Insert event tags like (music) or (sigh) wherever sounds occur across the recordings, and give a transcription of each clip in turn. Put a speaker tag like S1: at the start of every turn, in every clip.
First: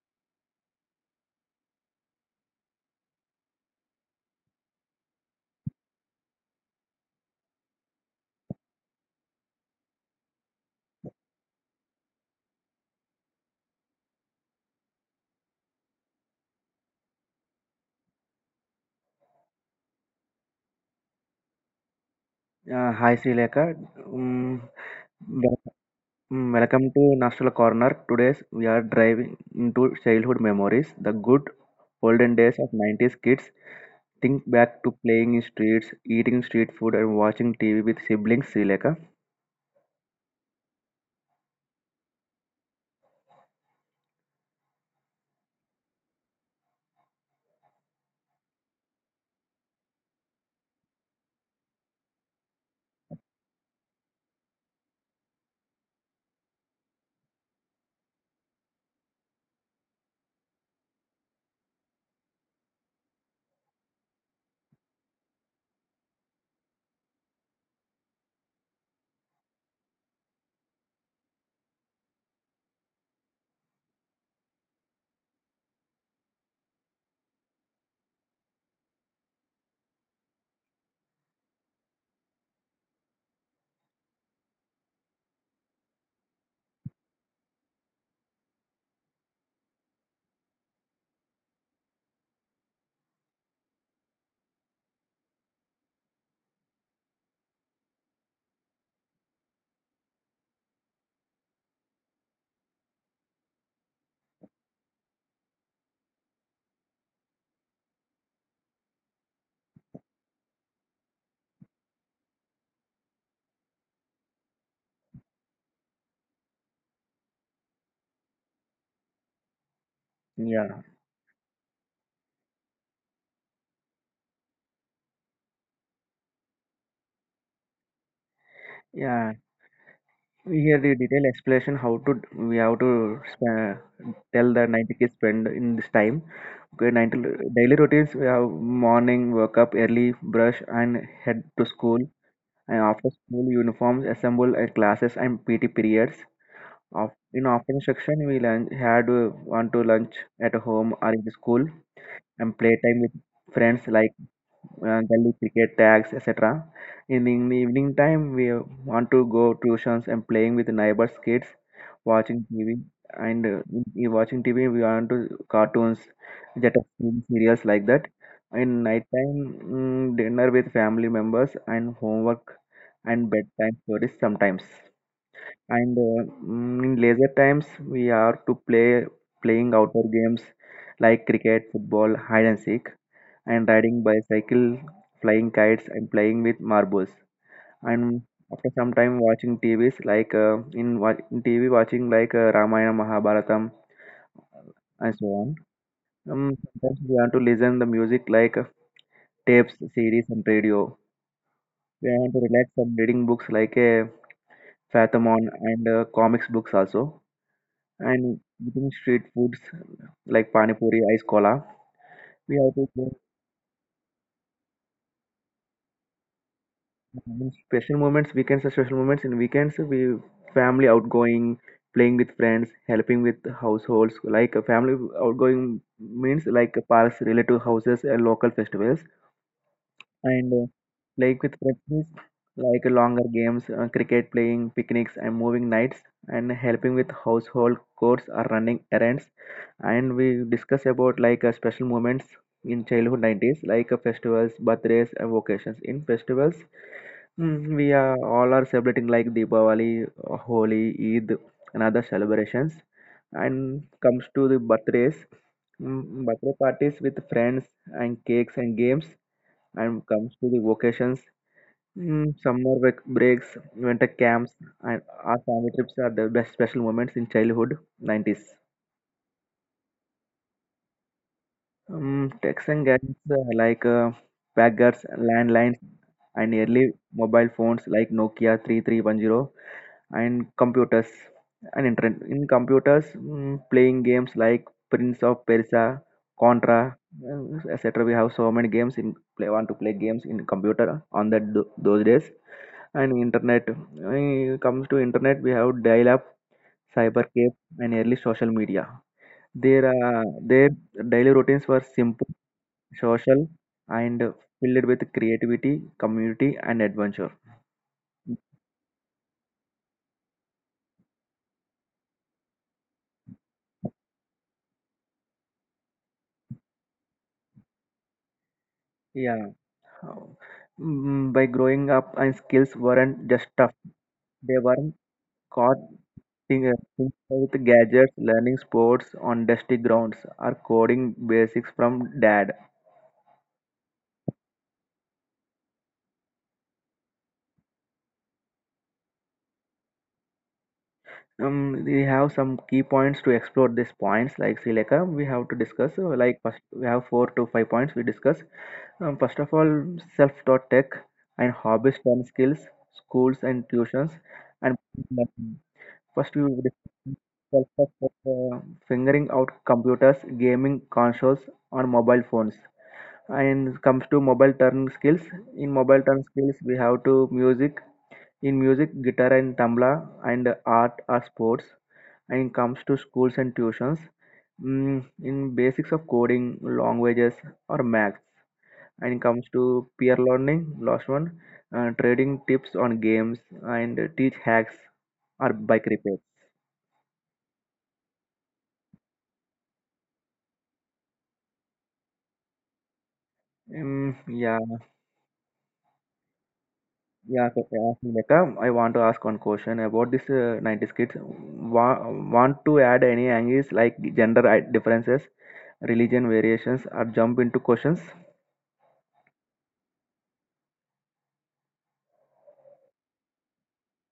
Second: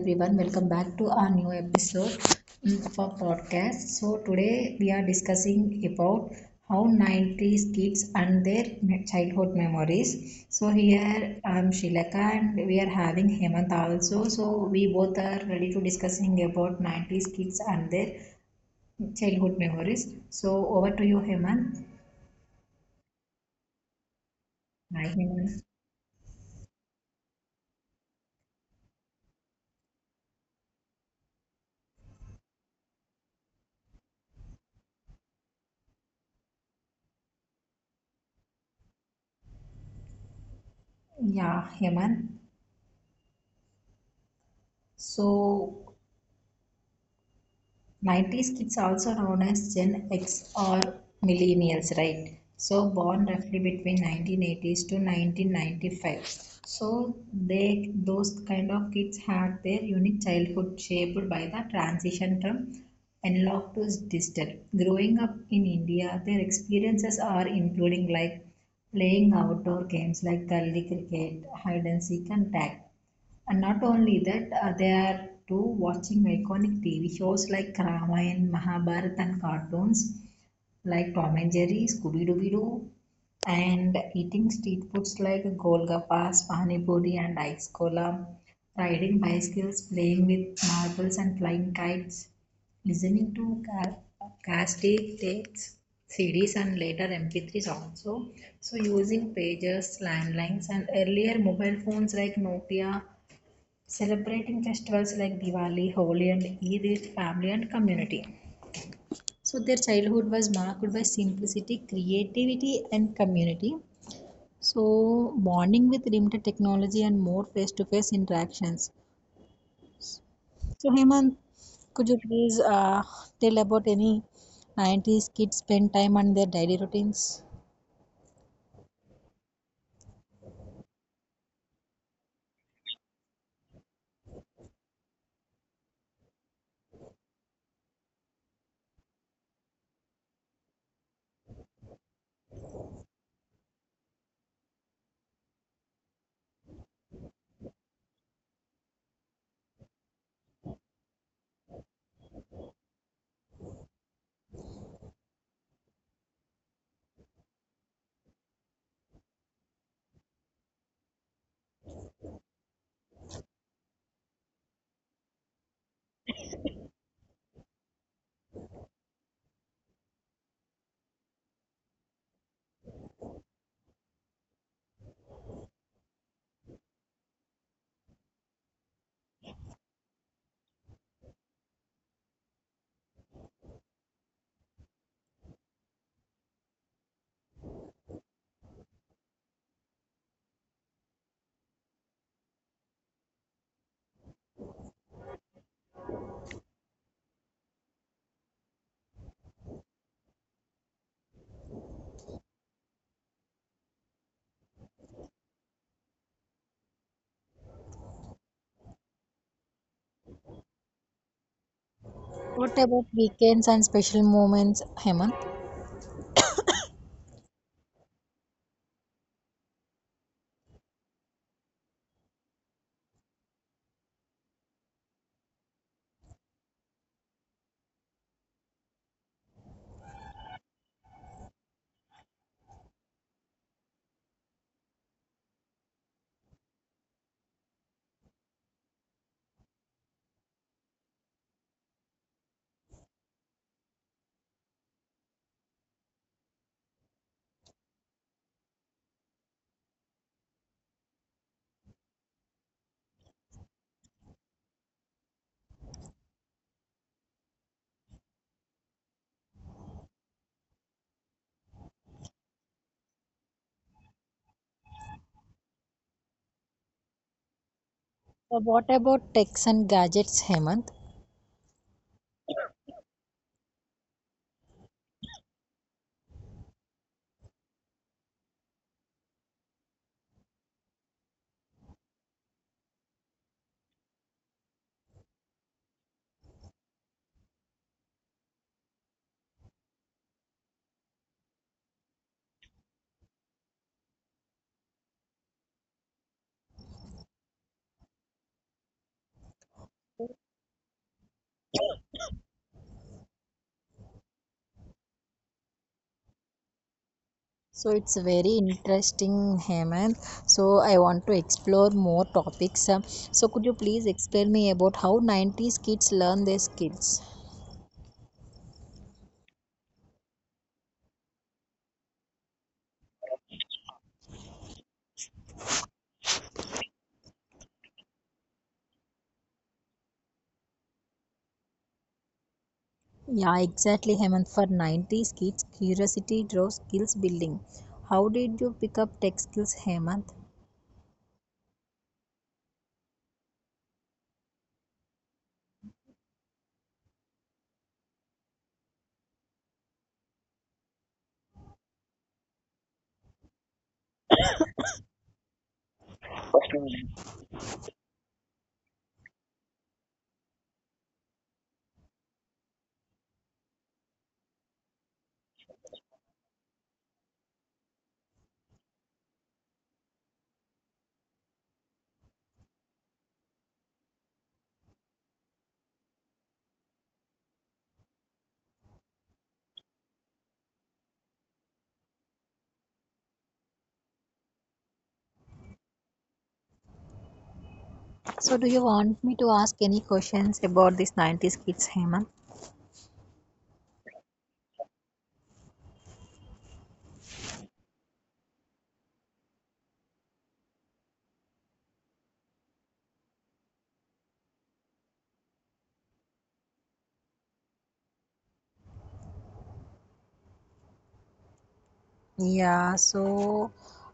S1: everyone. Welcome back to our new episode for podcast. So today we are discussing about how 90s kids and their childhood memories. So here I'm Shilaka and we are having Hemant also. So we both are ready to discussing about 90s kids and their childhood memories. So over to you, Hemant.
S2: Hi Srilekha. um,
S1: Hi, Hemant.
S2: wel- Welcome to Nostal Corner. Today we are driving into childhood memories, the good olden days of 90s kids. Think back to playing in streets, eating street food and watching TV with siblings Srilekha.
S1: Yeah, Hemant. So 90s kids also known as Gen X or millennials, right? So born roughly between 1980s to 1995. So they those kind of kids had their unique childhood shaped by the transition from analog to digital. Growing up in India, their experiences are including like playing outdoor games like gully cricket, hide and seek, and tag, and not only that, they are too watching iconic TV shows like Ramayana, Mahabharata, and cartoons like Tom and Jerry, Scooby Dooby Doo, and eating street foods like Golgappas, Pani Puri, and Ice Cola, riding bicycles, playing with marbles, and flying kites, listening to cassette tapes, CDs, and later MP3s also. So using pages, landlines, and earlier mobile phones like Nokia. Celebrating festivals like Diwali, Holi, and Eid with family and community. So their childhood was marked by simplicity, creativity, and community. So, bonding with limited technology and more face to face interactions.
S2: Yeah,
S1: So, Hemant, could you please tell about any 90s kids spend time on their daily routines?
S2: yeah. Here the detailed explanation how to we have to sp- tell the 90 kids spend in this time. Okay, 90 daily routines we have morning, wake up early, brush and head to school. And after school uniforms assembled at classes and PT periods. Of, in afternoon section, we lunch, had one to lunch at home or in the school and playtime with friends like gully cricket, tags, etc. In the evening time, we want to go tuitions and playing with neighbors' kids, watching TV. And in watching TV, we want to cartoons, jet serials like that. In night time, dinner with family members and homework and bedtime stories sometimes. And in leisure times, we are to playing outdoor games like cricket, football, hide and seek, and riding bicycle, flying kites, and playing with marbles. And after some time, watching TVs like in TV, watching like Ramayana, Mahabharatam, and so on. Sometimes we want to listen the music like tapes, series, and radio. We want to relax some reading books like a Fathomon and comics books also. And eating street foods like pani puri, ice cola. We have
S1: What
S2: to
S1: about
S2: go
S1: weekends and special moments, Hemant?
S2: on special moments, weekends are special moments. In weekends, we family outgoing, playing with friends, helping with households. Like a family outgoing means like parks, relative houses, and local festivals. And like with friends, like longer games, cricket playing, picnics, and moving nights, and helping with household chores or running errands and we discuss about like special moments in childhood 90s like festivals, birthdays and vacations. In festivals, we are all are celebrating like Diwali, Holi, Eid and other celebrations. And comes to the birthdays, birthday parties with friends and cakes and games. And comes to the vacations, summer break breaks, winter camps and our family trips are the best special moments in childhood 90s.
S1: What about techs and gadgets, Hemant?
S2: Texting gadgets packers, landlines, and early mobile phones like Nokia 3310 and computers and internet. In computers, playing games like Prince of Persia, Contra, etc. We have so many games in play want to play games in computer on those days. And internet, when it comes to internet, we have dial-up, cyber cafe, and early social media. Their daily routines were simple, social and filled with creativity, community, and adventure.
S1: So it's very interesting, Hemant. So I want to explore more topics. So could you please explain me about how 90s kids learn their skills?
S2: Yeah. By growing up, and skills weren't just stuff; they weren't caught things with gadgets, learning sports on dusty grounds, or coding basics from dad.
S1: Yeah, exactly, Hemant. For 90s kids, curiosity draws skills building. How did you pick up tech skills, Hemant?
S2: We have some key points to explore these points, like Sileka, we have to discuss. Like first, we have four to five points we discuss. First of all, self-taught tech and hobbies from skills, schools and tuitions. And first, we will discuss self-taught tech, figuring out computers, gaming consoles on mobile phones. And comes to mobile turn skills. In mobile turn skills, we have to music. In music, guitar and tabla, and art or sports. And comes to schools and tuitions. In basics of coding, languages or math. And comes to peer learning, last one, trading tips on games and teach hacks or bike repairs.
S1: So do you want me to ask any questions about this 90s kids, Hemant?
S2: Yeah, yeah, so ask me Lekha, I want to ask one question about this 90s kids. Wa- want to add any angles like gender differences, religion variations, or jump into questions.
S1: Yeah, so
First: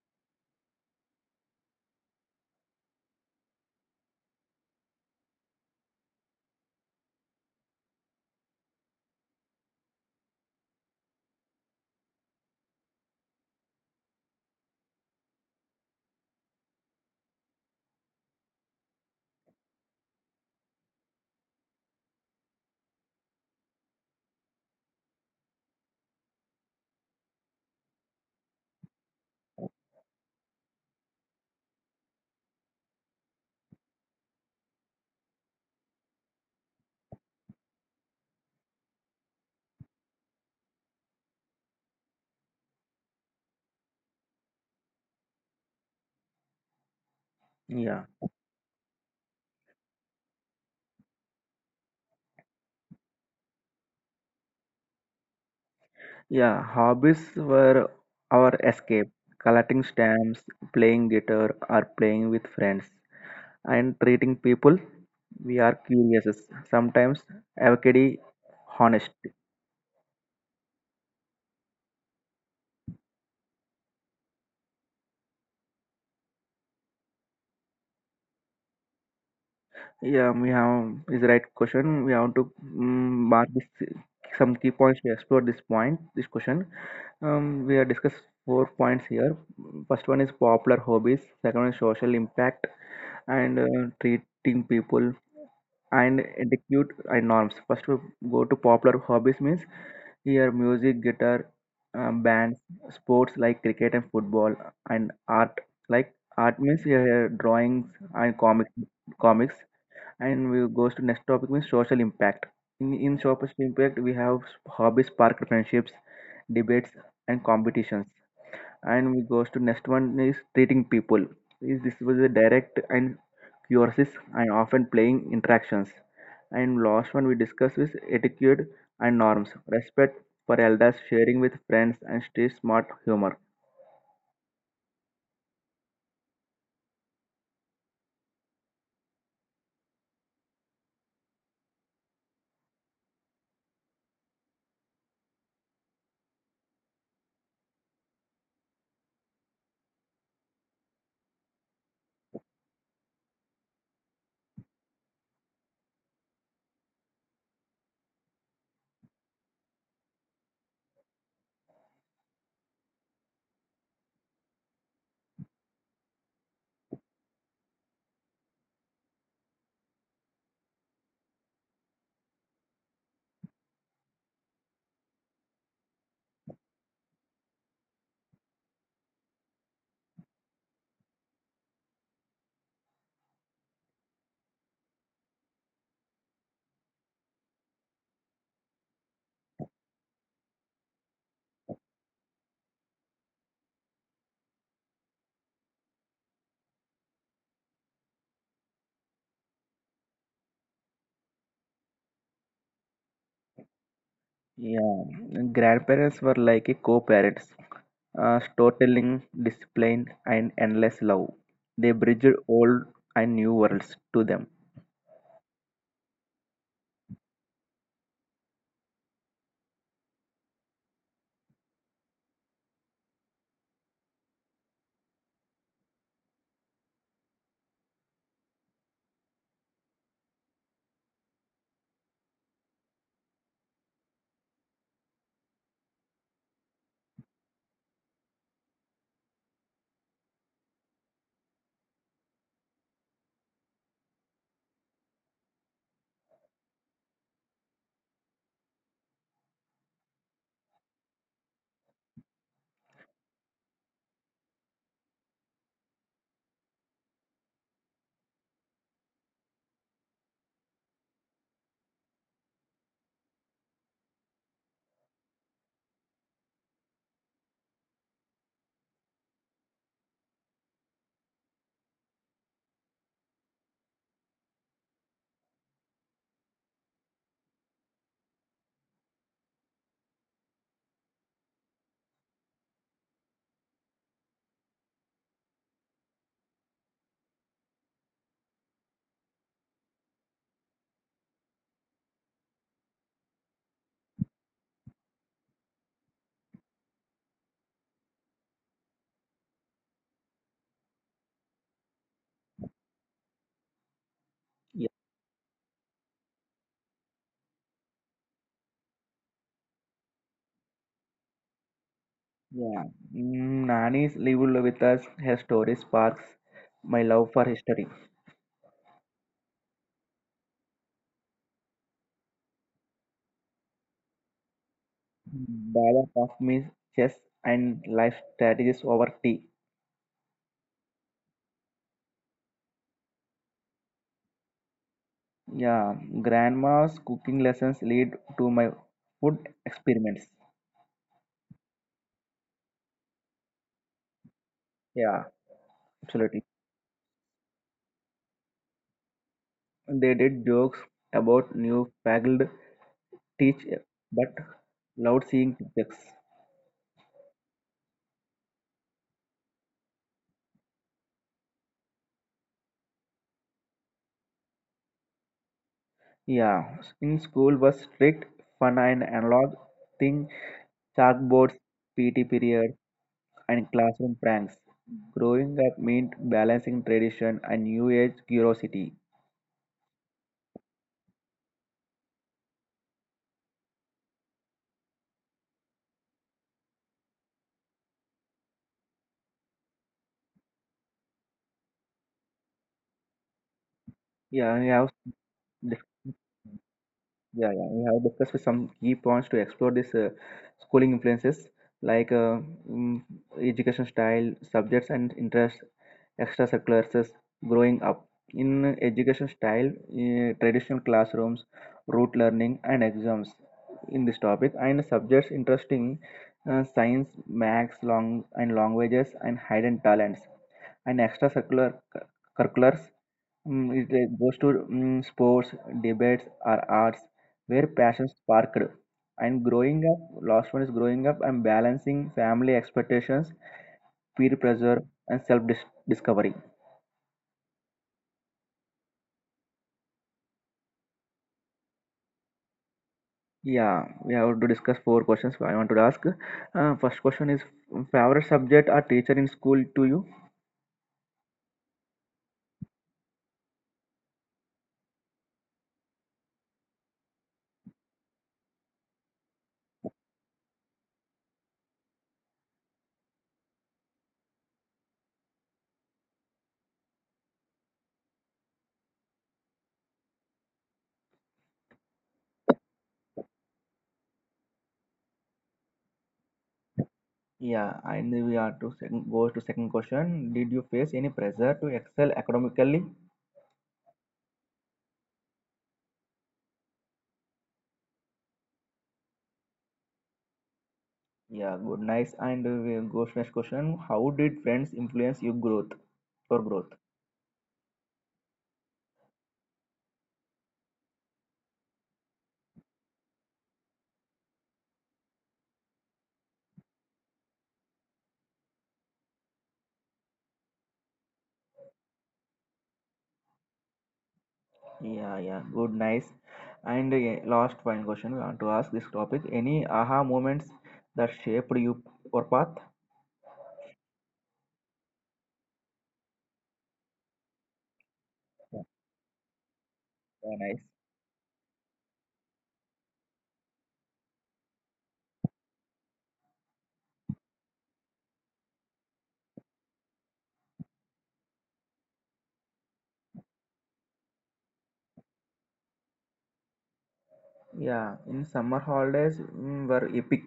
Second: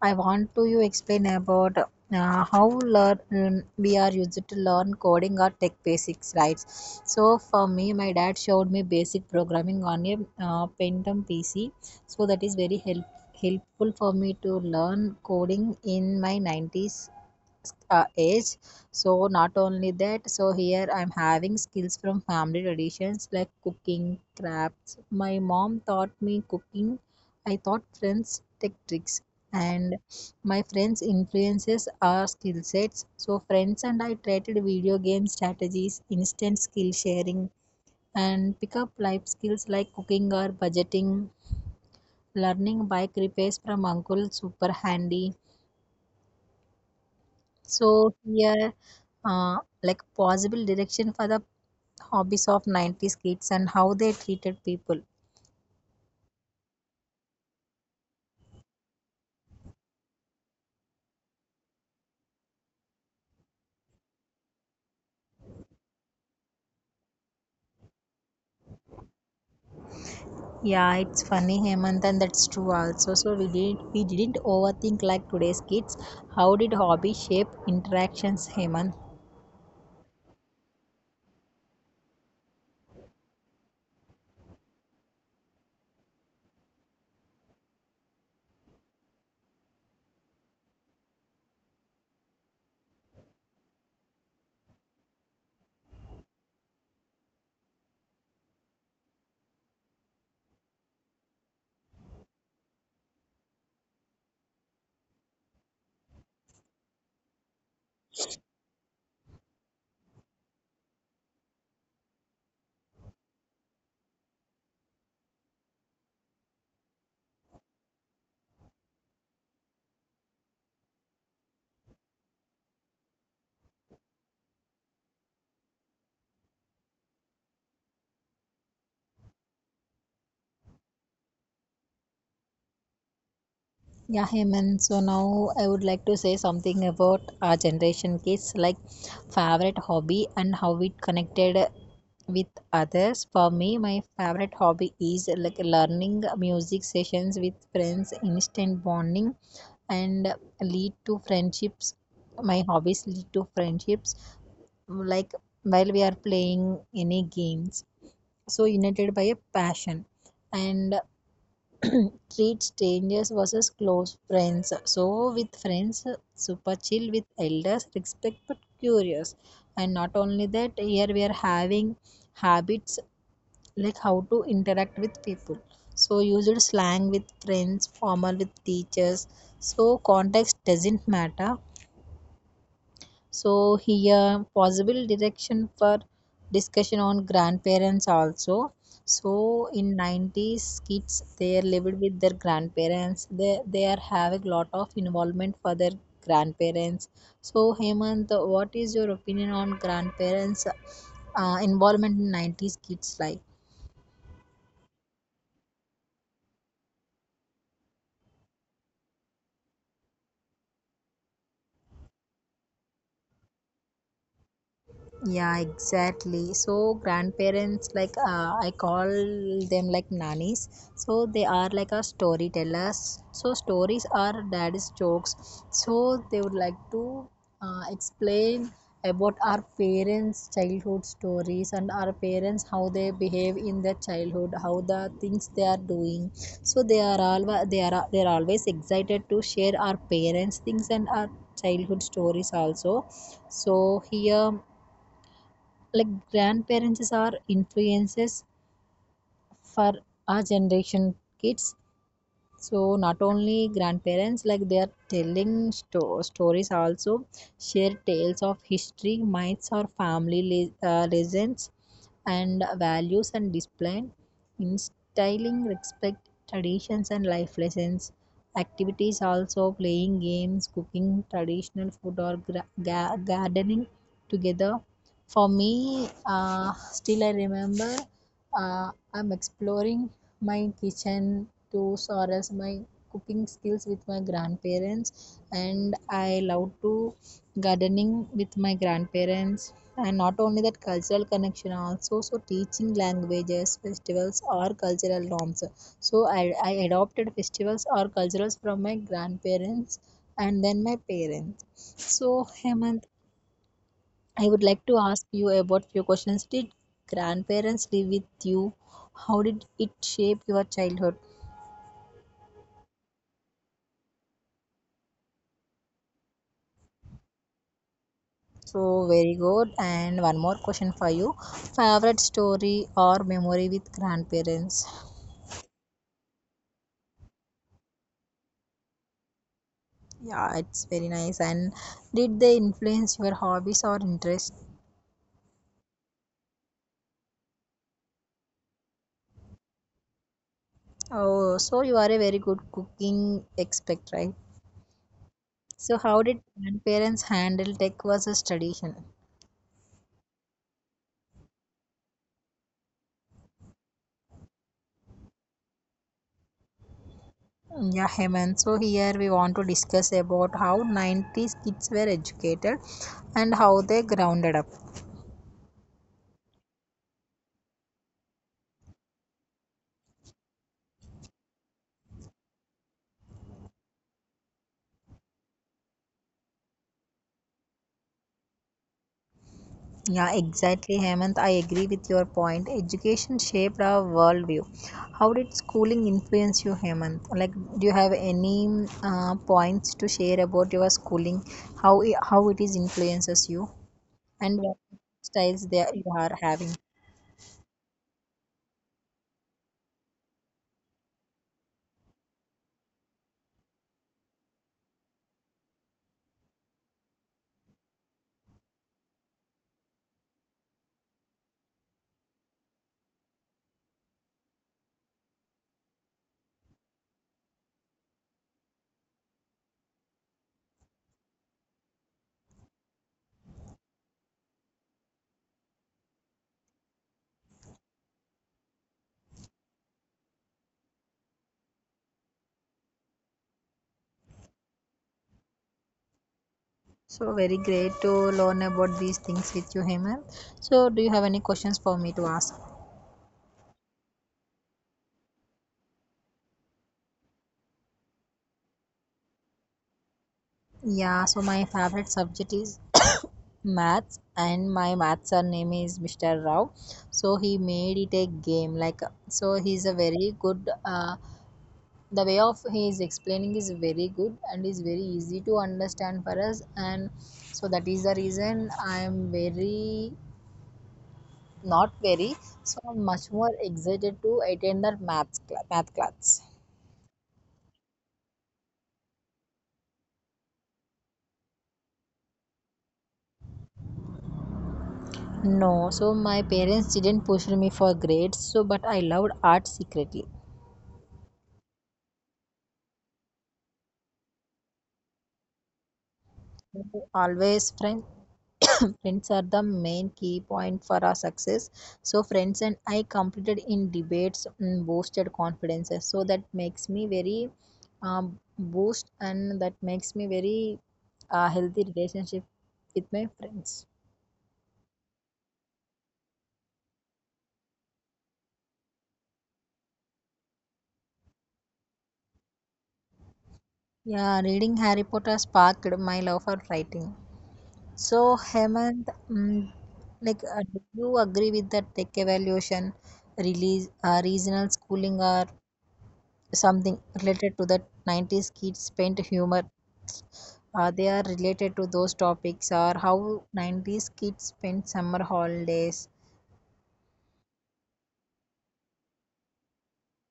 S1: I want to you explain about how learn we are used to learn coding or tech basics, right? So for me, my dad showed me basic programming on a Pentium PC, so that is very helpful for me to learn coding in my 90s age. So not only that. So here I'm having skills from family traditions like cooking, crafts. My mom taught me cooking. I taught friends tech tricks, and my friends influences our skill sets. So friends and I traded video game strategies, instant skill sharing, and pick up life skills like cooking or budgeting, learning bike repairs from uncle super handy.
S2: Yeah,
S1: So here, uh, like possible direction for the hobbies of 90s kids and how they treated people.
S2: yeah, hobbies were our escape, collecting stamps, playing guitar or playing with friends. And treating people, we are curious, sometimes avocado, honest.
S1: Yeah, it's funny, Hemant, and that's true also. So we didn't overthink like today's kids. How did hobby shape interactions, Hemant?
S2: Yeah, we have is the right question, we have to mark this some key points to explore this point this question. We have discussed four points here. First one is popular hobbies, second one is social impact, and treating people and etiquette and norms. First we go to popular hobbies means here, music, guitar, bands, sports like cricket and football, and art. Like art means drawings and comics. And we goes to next topic means social impact. In social impact, we have hobbies, park, friendships, debates, and competitions. And we goes to next one is treating people, is this was a direct and curious and often playing interactions. And last one we discuss is etiquette and norms, respect for elders, sharing with friends and stay smart humor.
S1: Yeah, hey man. So now I would like to say something about our generation kids, like favorite hobby and how it connected with others. For me, my favorite hobby is like learning music sessions with friends, instant bonding, and lead to friendships. My hobbies lead to friendships, like while we are playing any games. So united by a passion, and (clears throat) treat strangers versus close friends. So with friends, super chill; with elders, respect, but curious. And not only that, here we are having habits like how to interact with people. So used slang with friends, formal with teachers, so context doesn't matter. So here, possible direction for discussion on grandparents also. So in 90s kids, they are lived with their grandparents. They are having lot of involvement for their grandparents. So Hemant, what is your opinion on grandparents involvement in 90s kids life?
S2: Yeah, grandparents were like a co-parents, storytelling, discipline and endless love. They bridged old and new worlds to them.
S1: Yeah, exactly. So grandparents, like I call them like nannies. So they are like a storytellers. So stories are dad's jokes. So they would like to explain about our parents' childhood stories, and our parents how they behave in their childhood, how the things they are doing. So they are always excited to share our parents' things and our childhood stories also. So here, like, grandparents are influences for our generation kids. So not only grandparents, like, they are telling stories also, share tales of history, myths, or family legends and values, and display instilling respect, traditions, and life lessons. Activities also, playing games, cooking traditional food, or gardening together. For me, uh, still I remember, uh, I'm exploring my kitchen tools or as my cooking skills with my grandparents, and I love to gardening with my grandparents. And not only that, cultural connection also. So teaching languages, festivals, or cultural norms, so I adopted festivals or cultures from my grandparents and then my parents. So Hemant, I would like to ask you about few questions. Did grandparents live with you? How did it shape your childhood?
S2: Yeah. Nani's lived with us. Her story sparks my love for history.
S1: So very good. And one more question for you. Favorite story or memory with grandparents?
S2: Baba taught me chess and life strategies over tea.
S1: Yeah, it's very nice. And did they influence your hobbies or interests?
S2: Yeah, grandma's cooking lessons lead to my food experiments.
S1: Oh, so you are a very good cooking expert, right?
S2: Yeah,
S1: So how did
S2: absolutely.
S1: grandparents handle tech versus tradition?
S2: They did jokes about new fagged teach, but loved seeing pictures.
S1: Mm, yeah, Hemant. So here we want to discuss about how 90s kids were educated and how they grounded up.
S2: Yeah, in school was strict, fun and analog thing, chalkboards, PT period, and classroom pranks. Growing up meant balancing tradition and new age curiosity.
S1: Yeah, exactly, Hemant. I agree with your point. Education shaped our worldview. How did schooling influence you, Hemant? Like, do you have any points to share about your schooling? How how it is influences you,
S2: Yeah,
S1: and
S2: I
S1: what
S2: have.
S1: styles they you are having?
S2: Yeah, yeah. We have discussed with some key points to explore this schooling influences like mm, education style, subjects and interests, extracurriculars, growing up. In education style, traditional classrooms, rote learning and exams in this topic. And subjects interesting, science, maths, long and languages and hidden talents. And extracurricular curriculars, Mm, it goes to sports, debates, or arts where passion sparked. And growing up, last one is growing up and balancing family expectations, peer pressure, and self discovery.
S1: So very great to learn about these things with you, Hemant. So, do you have any questions for me to ask?
S2: Yeah, we have to discuss four questions. I want to ask. First question is favorite subject or teacher in school to you?
S1: Yeah, so my favorite subject is (coughs) maths, and my maths sir name is Mr. Rao. So he made it a game. Like so, he's a very good. The way of he is explaining is very good and is very easy to understand for us. And so that is the reason I am very not very, so I'm much more excited to attend that math class.
S2: Yeah, and we are to second, goes to second question. Did you face any pressure to excel academically?
S1: No, so my parents didn't push me for grades. So but I loved art secretly
S2: Yeah, good, nice. And we go to next question. How did friends influence your growth? Your growth?
S1: always. Friend (coughs) Friends are the main key point for our success. So friends and I competed in debates, boosted confidences. So that makes me very, um, boost, and that makes me very healthy relationship with my friends.
S2: Yeah, yeah, good, nice. And yeah, last final question. We want to ask this topic. Any aha moments that shaped you or path?
S1: Yeah, reading Harry Potter sparked my love for writing. So Hemant, mm
S2: Yeah,
S1: like,
S2: nice.
S1: do you agree with that tech evaluation release, regional schooling, or something related to the 90s kids spent humor, they are related to those topics, or how 90s kids spent summer holidays?
S2: Yeah, in summer holidays were epic.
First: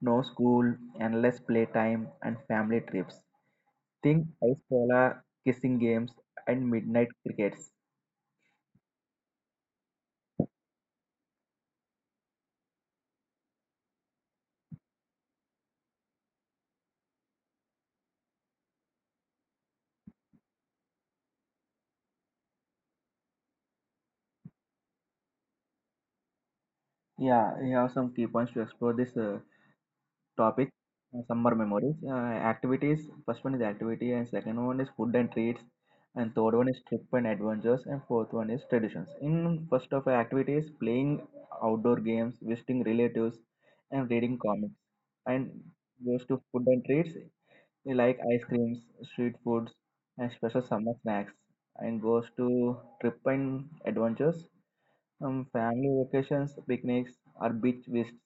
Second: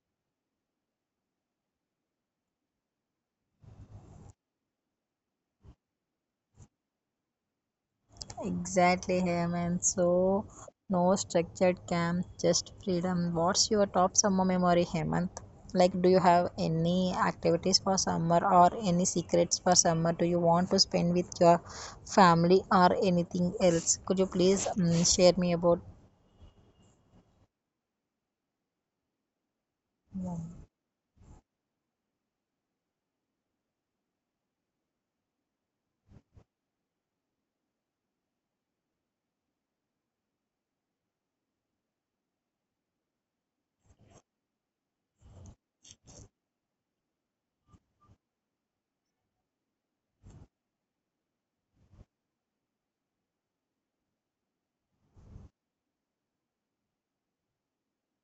S2: No school, endless playtime, and family trips. Think ice cola, kissing games, and midnight crickets.
S1: Exactly, Hemant. So no structured camp, just freedom. What's your top summer memory, Hemant? Like, do you have any activities for summer, or any secrets for summer, do you want to spend with your family or anything else? Could you please share me about?
S2: Yeah, we have some key points to explore this. Topic summer memories, activities. First one is activity and second one is food and treats and third one is trip and adventures and fourth one is traditions. In first of our activities, playing outdoor games, visiting relatives and reading comics. And goes to food and treats, we like ice creams, street foods and special summer snacks. And goes to trip and adventures, family vacations, picnics or beach visits.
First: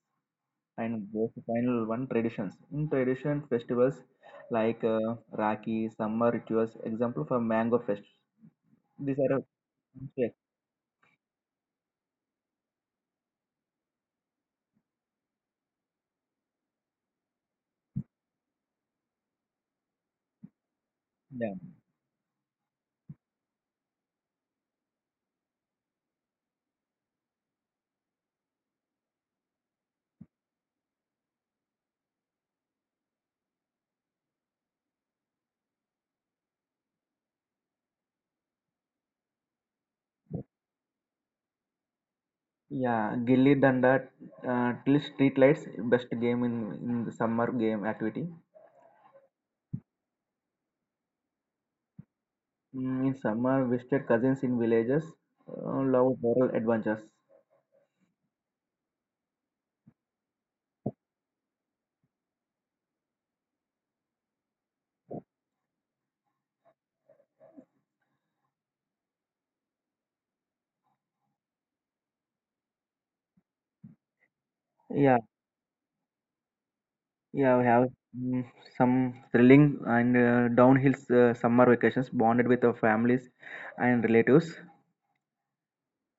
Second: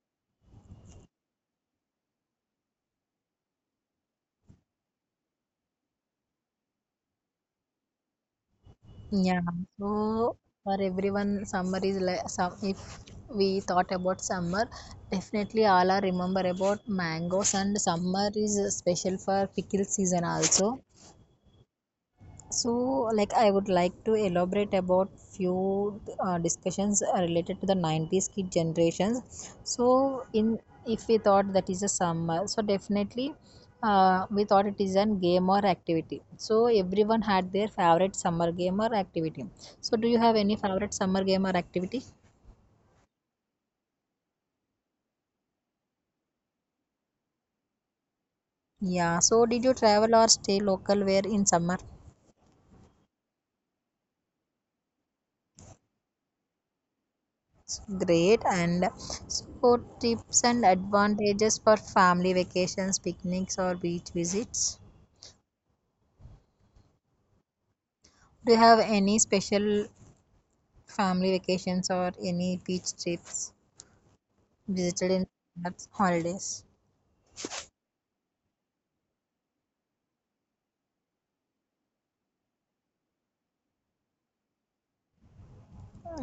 S2: And there's the final one, traditions. In tradition festivals like Rakhi, summer rituals, example for mango fest. These are
S1: Yeah,
S2: a,
S1: so for everyone, summer is like some. If we thought about summer, definitely all are remember about mangoes, and summer is special for pickle season also.
S2: yeah.
S1: So, like, I would like to elaborate about few discussions related to the 90s kid generations. So in, if we thought that is a summer, so definitely, we thought it is an game or activity. So everyone had their favorite summer game or activity. So do you have any favorite summer game or activity?
S2: Yeah, Gilli Danda till street lights, best game in the summer game activity.
S1: Yeah, so did you travel or stay local where in summer?
S2: In summer, visited cousins in villages, love rural adventures.
S1: Great. And so, tips and advantages for family vacations, picnics, or beach visits. Do you have any special family vacations or any beach trips visited
S2: Yeah,
S1: in that holidays?
S2: yeah, we have mm, some thrilling and downhill summer vacations bonded with our families and relatives.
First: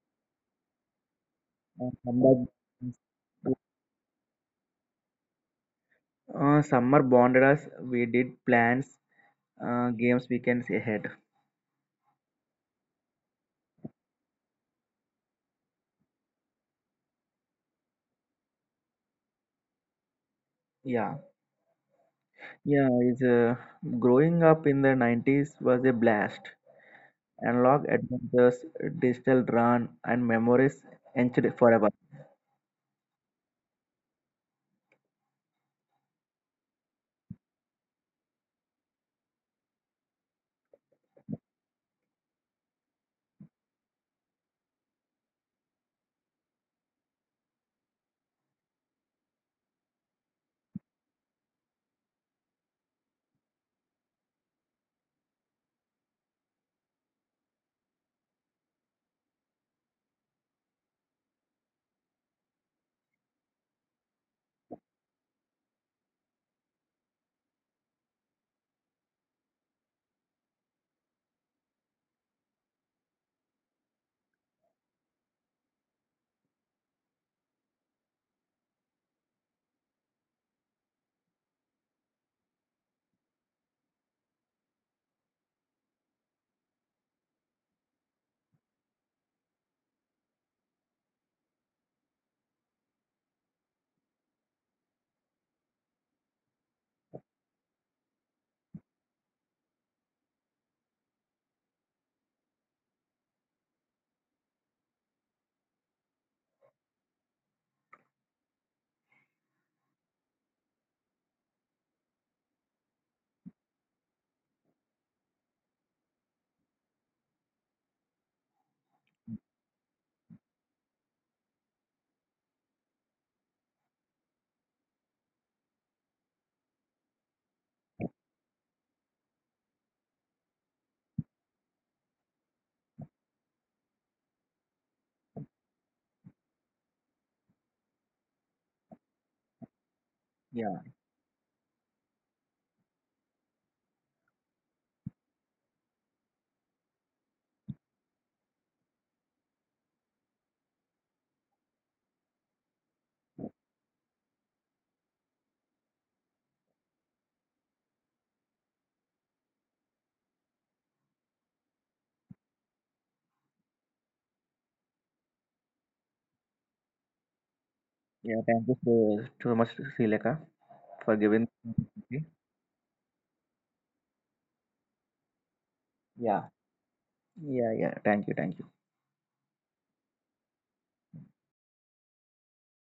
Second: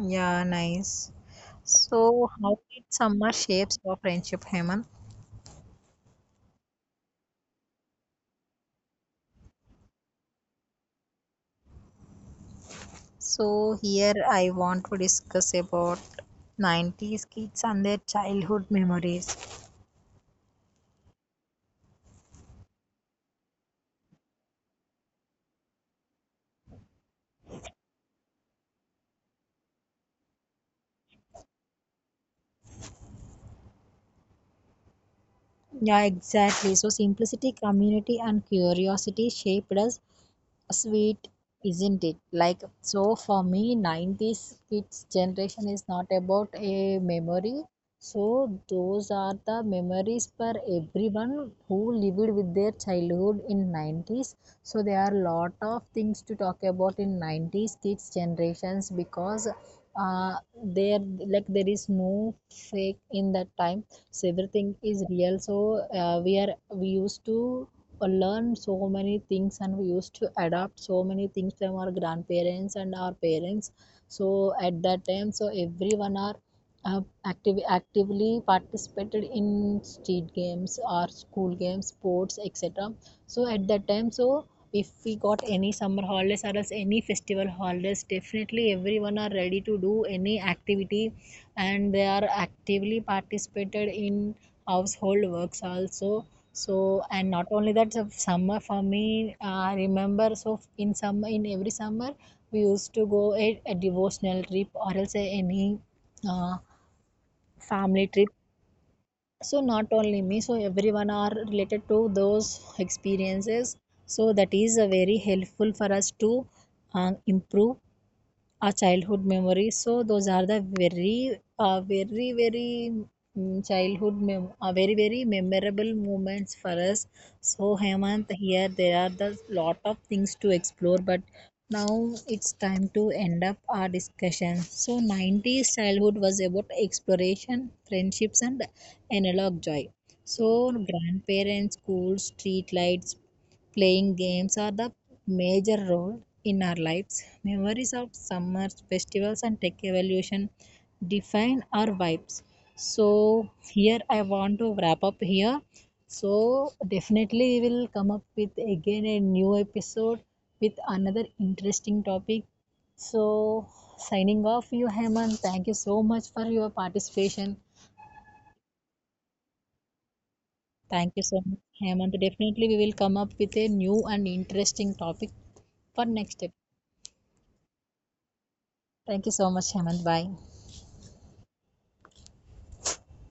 S1: Yeah, nice.
S2: Come
S1: So,
S2: back
S1: how did summer shapes your friendship, Hemant?
S2: Summer bonded us. We did plans, games weekends ahead.
S1: So, here I want to discuss about 90s kids and their childhood memories.
S2: Yeah, yeah. Is Growing up in the 90s was a blast. Analog adventures, digital run, and memories etched forever.
S1: Yeah, exactly. So, simplicity, community, and curiosity shaped us sweet, isn't it? Like, so for me, 90s kids generation is not about a memory. So, those are the memories for everyone who lived with their childhood in 90s. So, there are lot of things to talk about in 90s kids generations because, uh, there, like, there is no fake in that time. So everything is real. So we used to learn so many things, and we used to adopt so many things from our grandparents and our parents. So at that time, so everyone are actively participated in street games or school games, sports, etc. So at that time, so if we got any summer holidays or else any festival holidays, definitely everyone are ready to do any activity, and they are actively participated in household works also. So, and not only that, so summer for me, I remember. So, in summer, in every summer, we used to go a devotional trip or else any uh, family trip. So, not only me, so everyone are related to those experiences. So, that is a very helpful for us to improve our childhood memories. So those are the very, very very, childhood very very memorable moments for us. So Hemant, here there are the lot of things to explore, but now it's time to end up our discussion. So 90s childhood was about exploration, friendships, and analog joy. So
S2: Yeah,
S1: grandparents, schools, street lights, playing games are the major role in our lives. Memories of summers, festivals, and tech evolution define our vibes. So, here I want to wrap up here. So, definitely, we will come up with again a new episode with another interesting topic. So, signing off, you Hemant. Thank you so much for your participation.
S2: yeah. Thank you so, so much, Srileka, for
S1: Thank you
S2: giving.
S1: so much, Hemant. Definitely, we will come up with a new and interesting topic for
S2: Yeah,
S1: next episode.
S2: yeah, yeah. Thank you, thank you.
S1: Thank you so much, Hemant. Bye.